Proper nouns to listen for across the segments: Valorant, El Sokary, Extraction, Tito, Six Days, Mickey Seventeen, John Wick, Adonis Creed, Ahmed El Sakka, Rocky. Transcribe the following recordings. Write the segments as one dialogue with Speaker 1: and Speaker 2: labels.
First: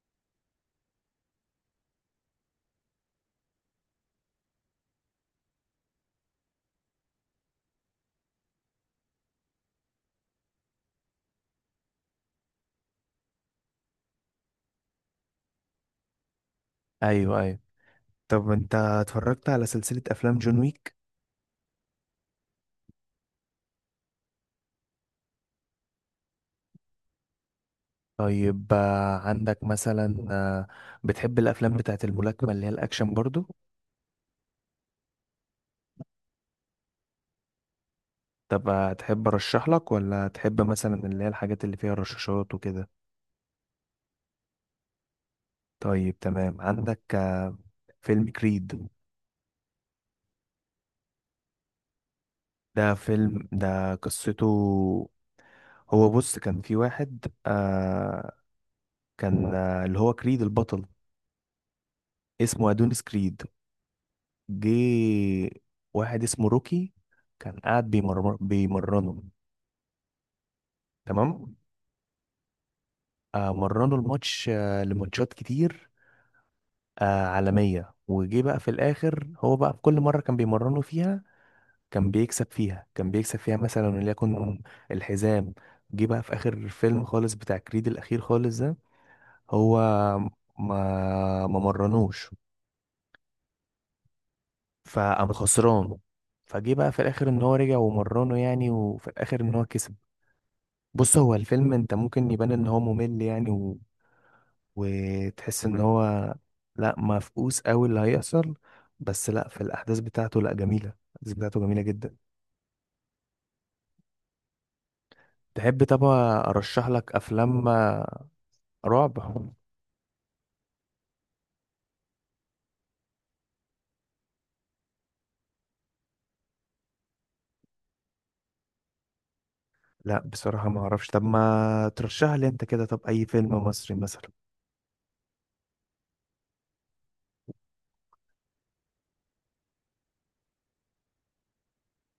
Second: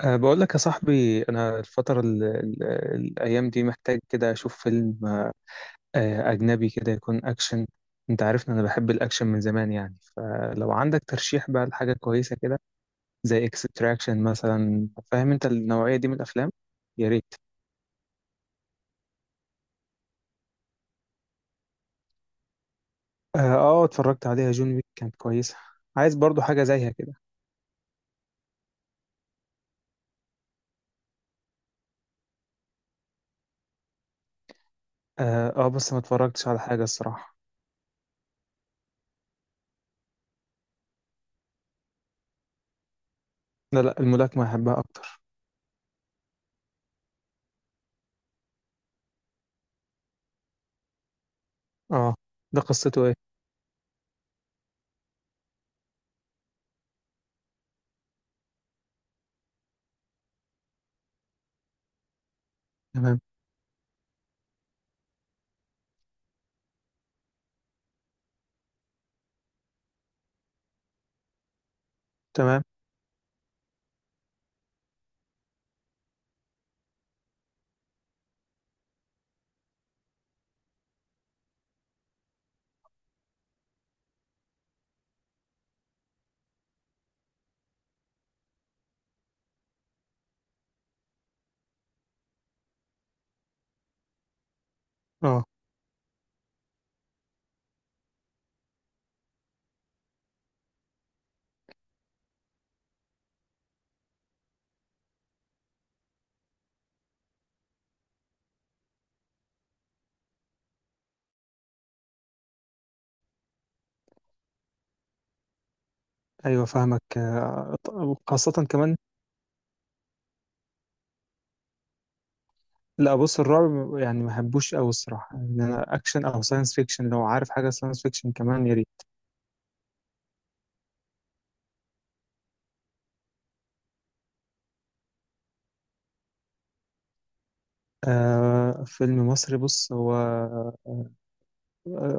Speaker 1: بقول لك يا صاحبي، أنا الفترة ال ال الأيام دي محتاج كده أشوف فيلم أجنبي كده يكون أكشن. أنت عارف إن أنا بحب الأكشن من زمان، يعني فلو عندك ترشيح بقى لحاجة كويسة كده زي إكستراكشن مثلا، فاهم أنت النوعية دي من الأفلام؟ يا ريت.
Speaker 2: ايوه، طب انت اتفرجت على سلسلة افلام جون ويك؟
Speaker 1: أه آه، اتفرجت عليها جون ويك، كانت كويسة. عايز برضو حاجة زيها كده.
Speaker 2: طيب عندك مثلا، بتحب الافلام بتاعت الملاكمة اللي هي الاكشن برضو؟
Speaker 1: أه آه، بس ما اتفرجتش على حاجة الصراحة.
Speaker 2: طب تحب ارشح لك ولا تحب مثلا اللي هي الحاجات اللي فيها رشاشات وكده؟
Speaker 1: لا لا، الملاكمة أحبها أكتر.
Speaker 2: طيب تمام، عندك فيلم كريد.
Speaker 1: أه، ده
Speaker 2: ده
Speaker 1: قصته إيه؟
Speaker 2: فيلم ده قصته، هو بص كان في واحد كان اللي هو كريد البطل، اسمه ادونيس
Speaker 1: تمام.
Speaker 2: كريد. جه واحد اسمه روكي كان قاعد بيمرنه، تمام.
Speaker 1: تمام.
Speaker 2: آه مرنه الماتش، لماتشات كتير عالمية، وجه بقى في الآخر هو بقى في كل مرة كان بيمرنه فيها كان بيكسب فيها كان بيكسب فيها مثلا وليكن الحزام. جه بقى في آخر فيلم خالص بتاع كريد الأخير خالص ده، هو ما مرنوش فقام
Speaker 1: أه.
Speaker 2: خسران. فجه بقى في الآخر إن هو رجع ومرنه يعني، وفي الآخر إن هو كسب. بص هو الفيلم انت ممكن يبان ان هو ممل يعني و... وتحس ان هو لا مفقوس قوي اللي هيحصل، بس لا في الاحداث بتاعته، لا جميلة، الاحداث بتاعته جميلة جدا. تحب طبعا
Speaker 1: ايوه
Speaker 2: ارشح
Speaker 1: فاهمك،
Speaker 2: لك افلام
Speaker 1: وخاصة كمان.
Speaker 2: رعب؟
Speaker 1: لا بص، الرعب يعني ما بحبوش قوي الصراحة، ان انا اكشن او ساينس فيكشن، لو عارف حاجة ساينس فيكشن كمان يا ريت.
Speaker 2: لا بصراحة ما اعرفش، طب ما ترشح لي انت كده، طب اي فيلم مصري مثلا؟
Speaker 1: فيلم مصري، بص هو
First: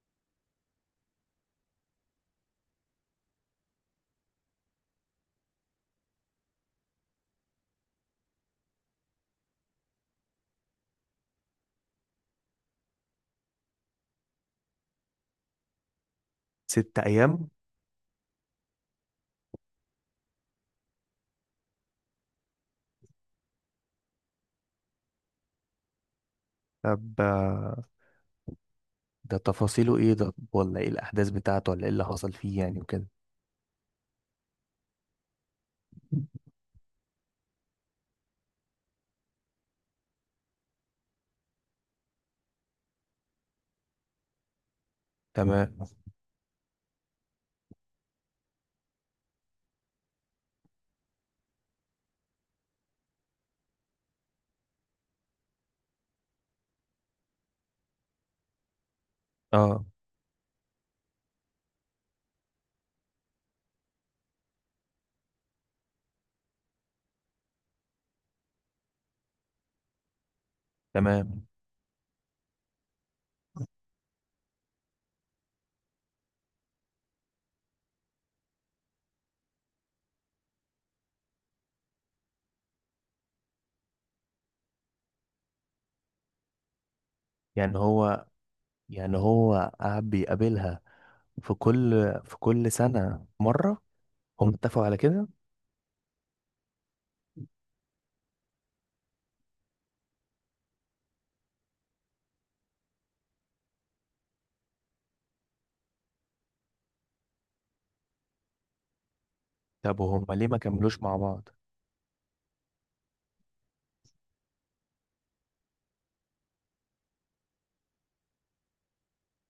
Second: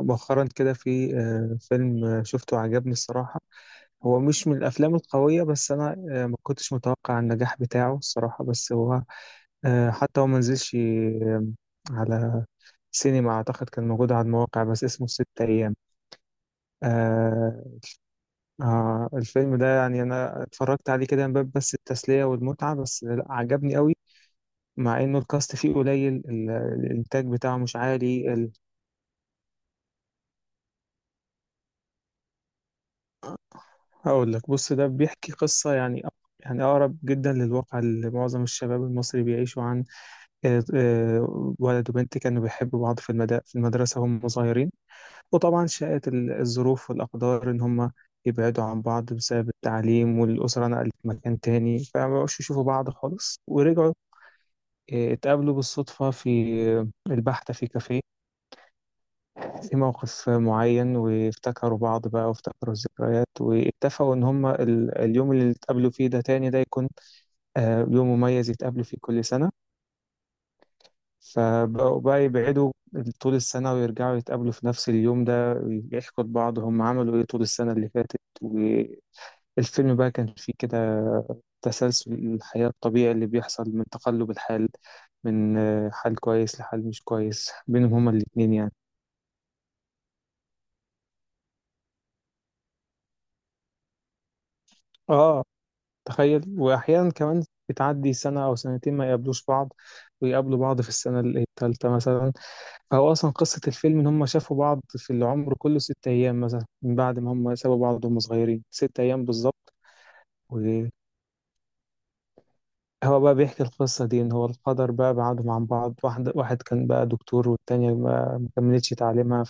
Speaker 1: مؤخرا كده في فيلم شفته عجبني الصراحة. هو مش من الافلام القوية، بس انا ما كنتش متوقع النجاح بتاعه الصراحة، بس هو حتى هو ما نزلش على سينما، اعتقد كان موجود على المواقع، بس اسمه ست ايام.
Speaker 2: ست ايام؟
Speaker 1: آه. الفيلم ده يعني انا اتفرجت عليه كده من باب بس التسليه والمتعه، بس لا عجبني قوي، مع انه الكاست فيه قليل،
Speaker 2: طب،
Speaker 1: الانتاج بتاعه مش عالي
Speaker 2: ده تفاصيله ايه ده، ولا ايه الاحداث بتاعته، ولا ايه اللي حصل فيه يعني وكده؟
Speaker 1: هقول لك. بص، ده بيحكي قصه يعني يعني اقرب جدا للواقع اللي معظم الشباب المصري بيعيشوا عن. ولد وبنت كانوا بيحبوا بعض في في المدرسه وهم صغيرين، وطبعا
Speaker 2: تمام.
Speaker 1: شاءت الظروف والاقدار ان هم يبعدوا عن بعض بسبب التعليم، والأسرة نقلت مكان تاني فمبقوش يشوفوا بعض خالص، ورجعوا اتقابلوا بالصدفة في البحث في كافيه، في
Speaker 2: اه،
Speaker 1: موقف معين، وافتكروا بعض بقى وافتكروا الذكريات، واتفقوا إن هما اليوم اللي اتقابلوا فيه ده تاني ده يكون يوم مميز يتقابلوا فيه كل سنة.
Speaker 2: تمام.
Speaker 1: فبقوا بقى يبعدوا طول السنة ويرجعوا يتقابلوا في نفس اليوم ده، يحكوا لبعض هم عملوا إيه طول السنة اللي فاتت. الفيلم بقى كان فيه كده تسلسل الحياة الطبيعي اللي بيحصل من تقلب الحال، من حال كويس لحال مش كويس
Speaker 2: يعني
Speaker 1: بينهم هما
Speaker 2: هو
Speaker 1: الاتنين يعني.
Speaker 2: يعني هو قعد بيقابلها في كل سنة مرة؟ هم اتفقوا على كده؟
Speaker 1: اه تخيل. وأحيانا كمان بتعدي سنة أو سنتين ما يقابلوش بعض ويقابلوا بعض في السنة التالتة مثلا. فهو أصلا قصة الفيلم إن هما شافوا بعض في العمر كله ست أيام مثلا، من بعد ما هما سابوا بعض وهم صغيرين، ست أيام بالظبط.
Speaker 2: طب وهم ليه ما كملوش مع بعض؟
Speaker 1: هو بقى بيحكي القصة دي إن هو القدر بقى بعدهم عن بعض، واحد واحد كان بقى دكتور والتانية ما كملتش تعليمها،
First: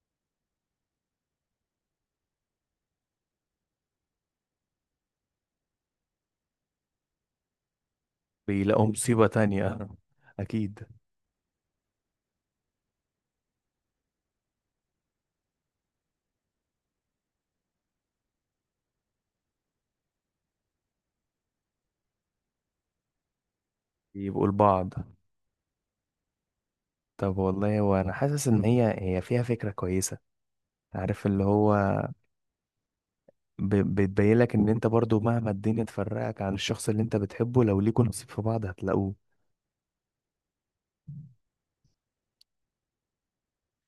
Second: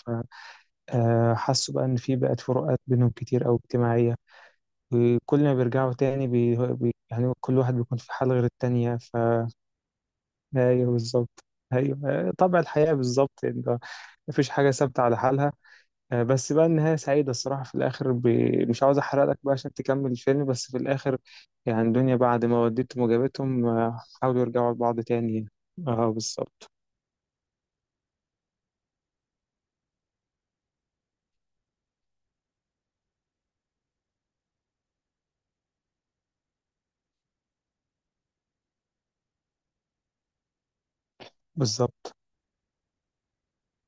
Speaker 1: فحسوا بقى إن في بقت فروقات بينهم كتير أو اجتماعية. وكل ما بيرجعوا تاني يعني كل واحد بيكون في حال غير
Speaker 2: بيلاقوا
Speaker 1: التانية ف.
Speaker 2: مصيبة تانية أكيد.
Speaker 1: أيوه بالظبط. أيوه طبع الحياة بالظبط، إن مفيش حاجة ثابتة على حالها. بس بقى النهاية سعيدة الصراحة في الآخر مش عاوز أحرق لك بقى عشان تكمل الفيلم، بس في الآخر يعني دنيا بعد ما وديتهم وجابتهم حاولوا
Speaker 2: يبقوا
Speaker 1: يرجعوا
Speaker 2: لبعض.
Speaker 1: لبعض تاني. اه بالظبط.
Speaker 2: طب والله وأنا حاسس إن هي فيها فكرة كويسة، عارف اللي هو بتبين لك إن أنت برضو مهما الدنيا تفرقك عن الشخص اللي أنت بتحبه لو ليكوا نصيب في بعض هتلاقوه.
Speaker 1: بالظبط.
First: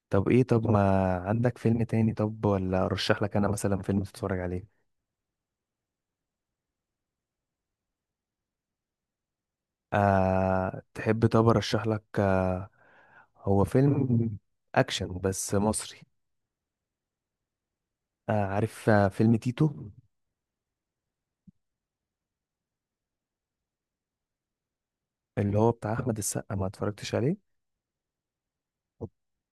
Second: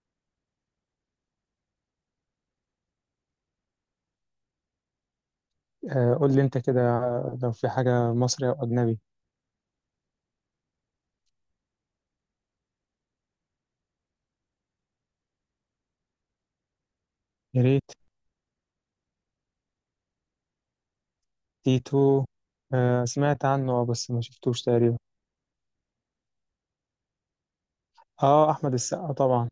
Speaker 2: طب إيه، طب ما عندك فيلم تاني، طب ولا أرشح لك أنا مثلا فيلم تتفرج عليه؟
Speaker 1: آه قول لي أنت كده، لو في حاجة مصري أو أجنبي
Speaker 2: تحب طب ارشح لك، هو فيلم اكشن بس مصري.
Speaker 1: يا ريت.
Speaker 2: عارف فيلم تيتو؟
Speaker 1: تيتو، آه سمعت عنه اه، بس ما شفتوش تقريبا.
Speaker 2: اللي هو بتاع احمد السقا، ما اتفرجتش عليه؟
Speaker 1: اه أحمد السقا طبعا.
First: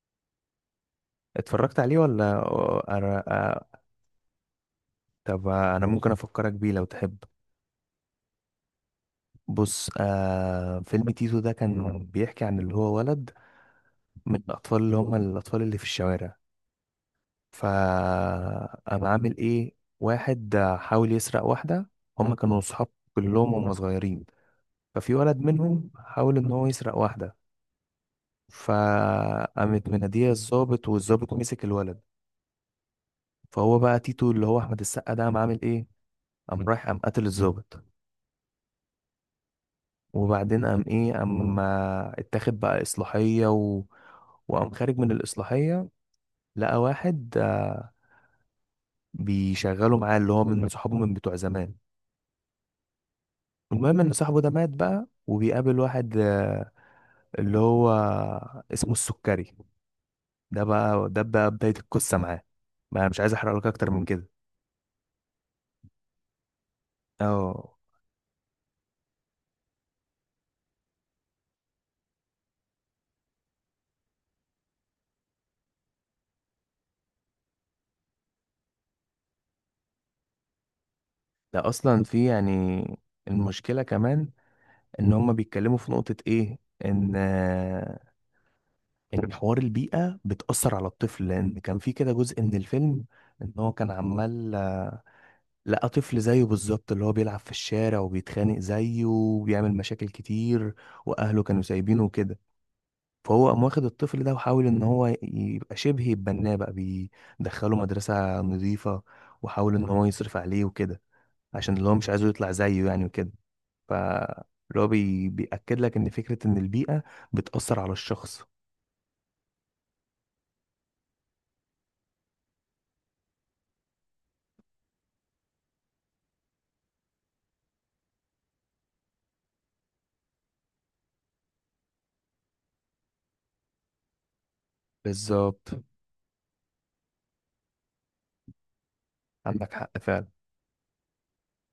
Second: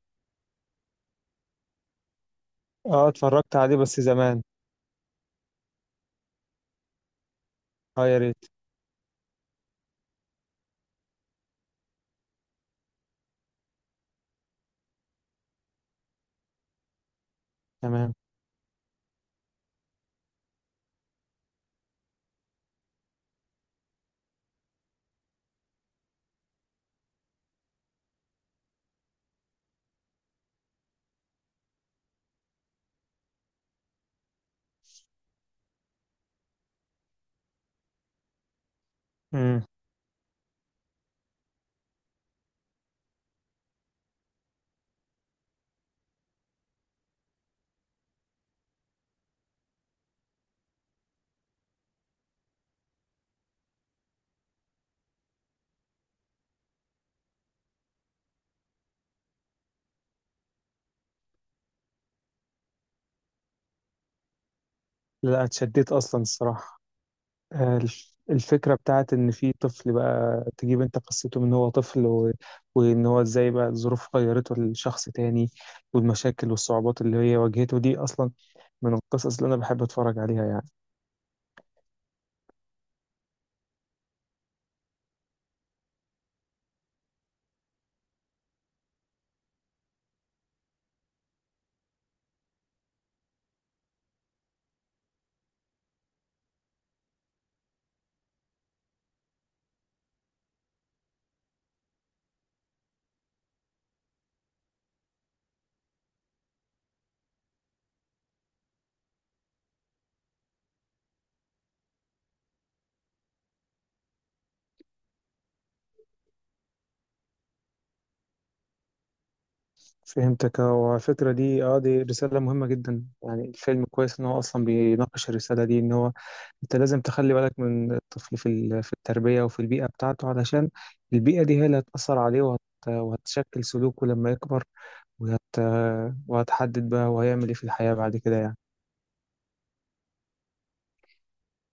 Speaker 2: اتفرجت عليه ولا
Speaker 1: اه
Speaker 2: أنا...
Speaker 1: اتفرجت عليه
Speaker 2: آه.
Speaker 1: بس زمان.
Speaker 2: طب انا ممكن افكرك بيه لو تحب.
Speaker 1: اه يا ريت.
Speaker 2: بص فيلم تيتو ده كان بيحكي عن اللي هو ولد من الاطفال اللي هم الاطفال اللي في الشوارع،
Speaker 1: تمام.
Speaker 2: فقام عامل ايه واحد حاول يسرق واحدة. هم كانوا صحاب كلهم هم صغيرين، ففي ولد منهم حاول ان هو يسرق واحده فقامت مناديه الضابط، والضابط مسك الولد. فهو بقى تيتو اللي هو احمد السقا ده قام عامل ايه، قام رايح قام قتل الضابط.
Speaker 1: مم.
Speaker 2: وبعدين قام ايه، قام اتاخد بقى اصلاحيه و... وقام خارج من الاصلاحيه، لقى واحد بيشغله معاه اللي هو من صحابه من بتوع زمان. المهم ان صاحبه ده مات بقى، وبيقابل واحد اللي هو اسمه السكري. ده بقى ده بقى بدايه القصه معاه، ما مش عايز احرق لك اكتر من كده.
Speaker 1: لا اتشديت أصلا الصراحة.
Speaker 2: اه.
Speaker 1: الفكرة بتاعت إن في طفل بقى تجيب أنت قصته من هو طفل وإن هو إزاي بقى الظروف غيرته لشخص تاني، والمشاكل والصعوبات اللي هي واجهته دي أصلا من القصص اللي أنا بحب أتفرج عليها يعني.
Speaker 2: ده اصلا في يعني المشكله كمان ان هما بيتكلموا في نقطه ايه، ان ان حوار البيئه بتاثر على الطفل، لان كان في كده جزء من الفيلم ان هو كان عمال لقى طفل زيه بالظبط اللي هو بيلعب في الشارع وبيتخانق زيه وبيعمل مشاكل كتير، واهله كانوا سايبينه وكده. فهو قام واخد الطفل ده وحاول ان هو يبقى شبه يتبناه بقى، بيدخله مدرسه نظيفه وحاول ان هو يصرف عليه وكده، عشان اللي هو مش عايزه يطلع زيه يعني وكده. فاللي هو بي... بيأكد لك ان فكرة ان البيئة بتأثر على الشخص.
Speaker 1: فهمتك. هو الفكرة دي أه، دي رسالة مهمة جدا يعني. الفيلم كويس إن هو أصلا بيناقش الرسالة دي، إن هو أنت لازم تخلي بالك من الطفل في في التربية وفي البيئة بتاعته، علشان البيئة دي هي اللي هتأثر عليه وهتشكل سلوكه لما يكبر، وهت...
Speaker 2: بالظبط.
Speaker 1: وهتحدد بقى هو هيعمل ايه في الحياة بعد كده يعني.
Speaker 2: عندك حق فعلا.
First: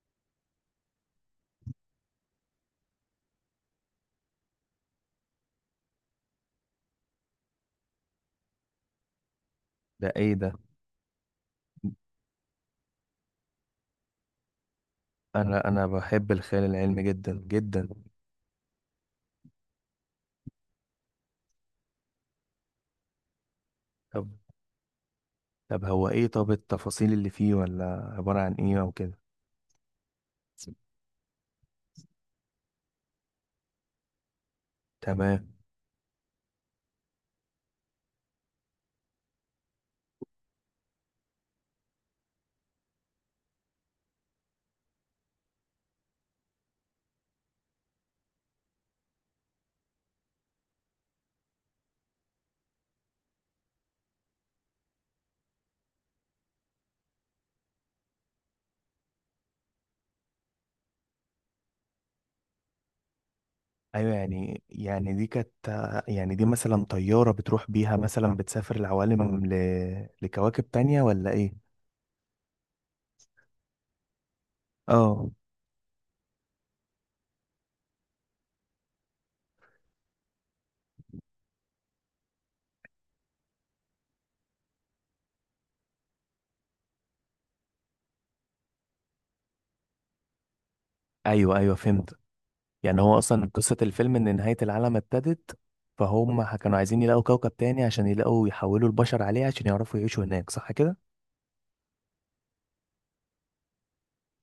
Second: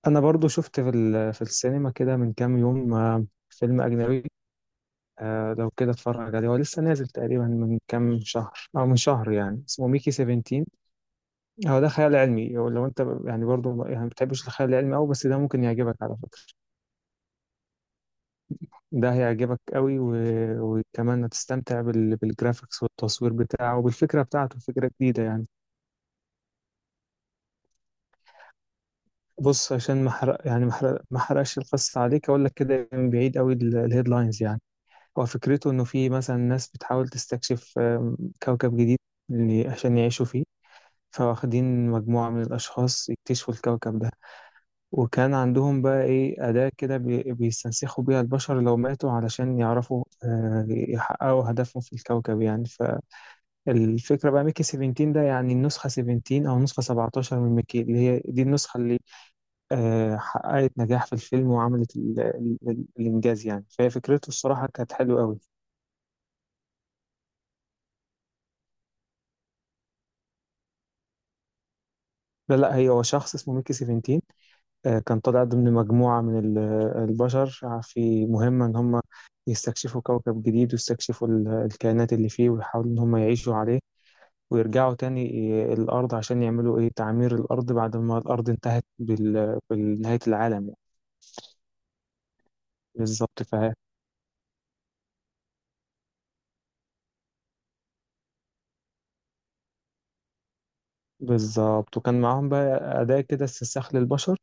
Speaker 1: انا برضو شفت في في السينما كده من كام يوم فيلم اجنبي، لو كده اتفرج عليه، هو لسه نازل تقريبا من كام شهر او من شهر يعني، اسمه ميكي
Speaker 2: ده ايه ده؟
Speaker 1: 17. هو ده خيال علمي، هو لو انت يعني برضو يعني ما بتحبش الخيال العلمي قوي، بس ده ممكن
Speaker 2: انا
Speaker 1: يعجبك على
Speaker 2: بحب
Speaker 1: فكرة.
Speaker 2: الخيال العلمي جدا جدا.
Speaker 1: ده هيعجبك قوي وكمان هتستمتع بالجرافيكس والتصوير بتاعه وبالفكرة
Speaker 2: طب،
Speaker 1: بتاعته، فكرة جديدة يعني.
Speaker 2: طب هو ايه، طب التفاصيل اللي فيه ولا عبارة عن ايه او كده؟
Speaker 1: بص عشان ما حرق يعني ما حرقش القصة عليك، اقول لك كده من بعيد قوي الهيدلاينز يعني. هو
Speaker 2: تمام.
Speaker 1: فكرته انه في مثلا ناس بتحاول تستكشف كوكب جديد عشان يعيشوا فيه، فواخدين مجموعة من الأشخاص يكتشفوا الكوكب ده. وكان عندهم بقى إيه أداة كده بيستنسخوا بيها البشر لو ماتوا، علشان يعرفوا يحققوا هدفهم في الكوكب يعني. فالفكرة بقى ميكي 17 ده، يعني النسخة 17 أو نسخة 17 من ميكي، اللي هي دي النسخة اللي حققت نجاح في الفيلم وعملت الإنجاز يعني. فهي
Speaker 2: ايوه،
Speaker 1: فكرته
Speaker 2: يعني
Speaker 1: الصراحة كانت
Speaker 2: يعني
Speaker 1: حلوة
Speaker 2: دي
Speaker 1: قوي.
Speaker 2: كانت، يعني دي مثلا طيارة بتروح بيها مثلا بتسافر العوالم ل... لكواكب تانية ولا ايه؟
Speaker 1: لا لا، هي هو شخص اسمه ميكي سيفنتين، كان
Speaker 2: اه.
Speaker 1: طالع ضمن مجموعة من البشر في مهمة إن هم يستكشفوا كوكب جديد ويستكشفوا الكائنات اللي فيه، ويحاولوا إن هم يعيشوا عليه ويرجعوا تاني الأرض عشان يعملوا إيه تعمير الأرض، بعد ما الأرض انتهت بنهاية العالم يعني.
Speaker 2: ايوه، فهمت، يعني هو
Speaker 1: بالظبط
Speaker 2: اصلا قصة الفيلم ان نهاية العالم ابتدت، فهم كانوا عايزين يلاقوا كوكب تاني عشان يلاقوا يحولوا البشر عليه عشان يعرفوا يعيشوا هناك، صح كده؟
Speaker 1: بالظبط. وكان معاهم بقى أداة كده استنساخ للبشر،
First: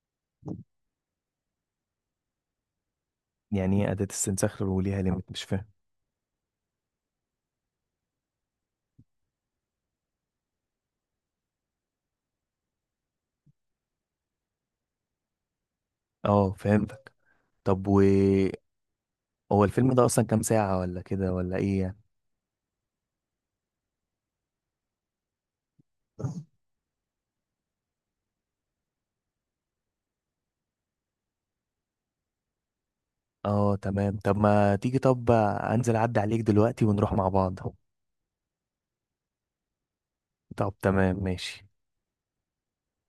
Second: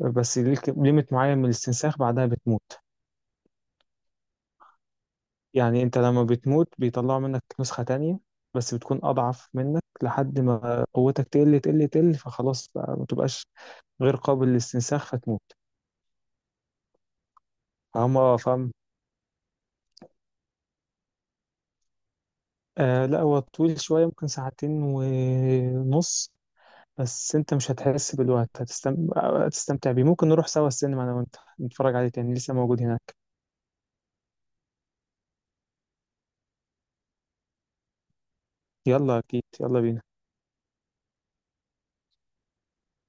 Speaker 1: بس ليك ليميت معين من الاستنساخ بعدها بتموت.
Speaker 2: يعني ايه أداة استنساخ وليها ليميت، مش فاهم.
Speaker 1: يعني انت لما بتموت بيطلعوا منك نسخة تانية، بس بتكون أضعف منك لحد ما قوتك تقل تقل تقل، فخلاص بقى ما تبقاش غير قابل للاستنساخ فتموت.
Speaker 2: اه فهمتك. طب و،
Speaker 1: فهم اه فاهم.
Speaker 2: هو الفيلم ده اصلا كام ساعة ولا كده ولا ايه يعني؟
Speaker 1: آه لا، هو طويل شوية، ممكن ساعتين ونص، بس انت مش هتحس بالوقت، هتستمتع بيه. ممكن نروح سوا السينما انا وانت نتفرج عليه تاني، لسه موجود هناك.
Speaker 2: اه تمام، طب ما تيجي، طب انزل اعدي عليك دلوقتي ونروح مع بعض.
Speaker 1: يلا اكيد، يلا بينا.
Speaker 2: طب تمام ماشي.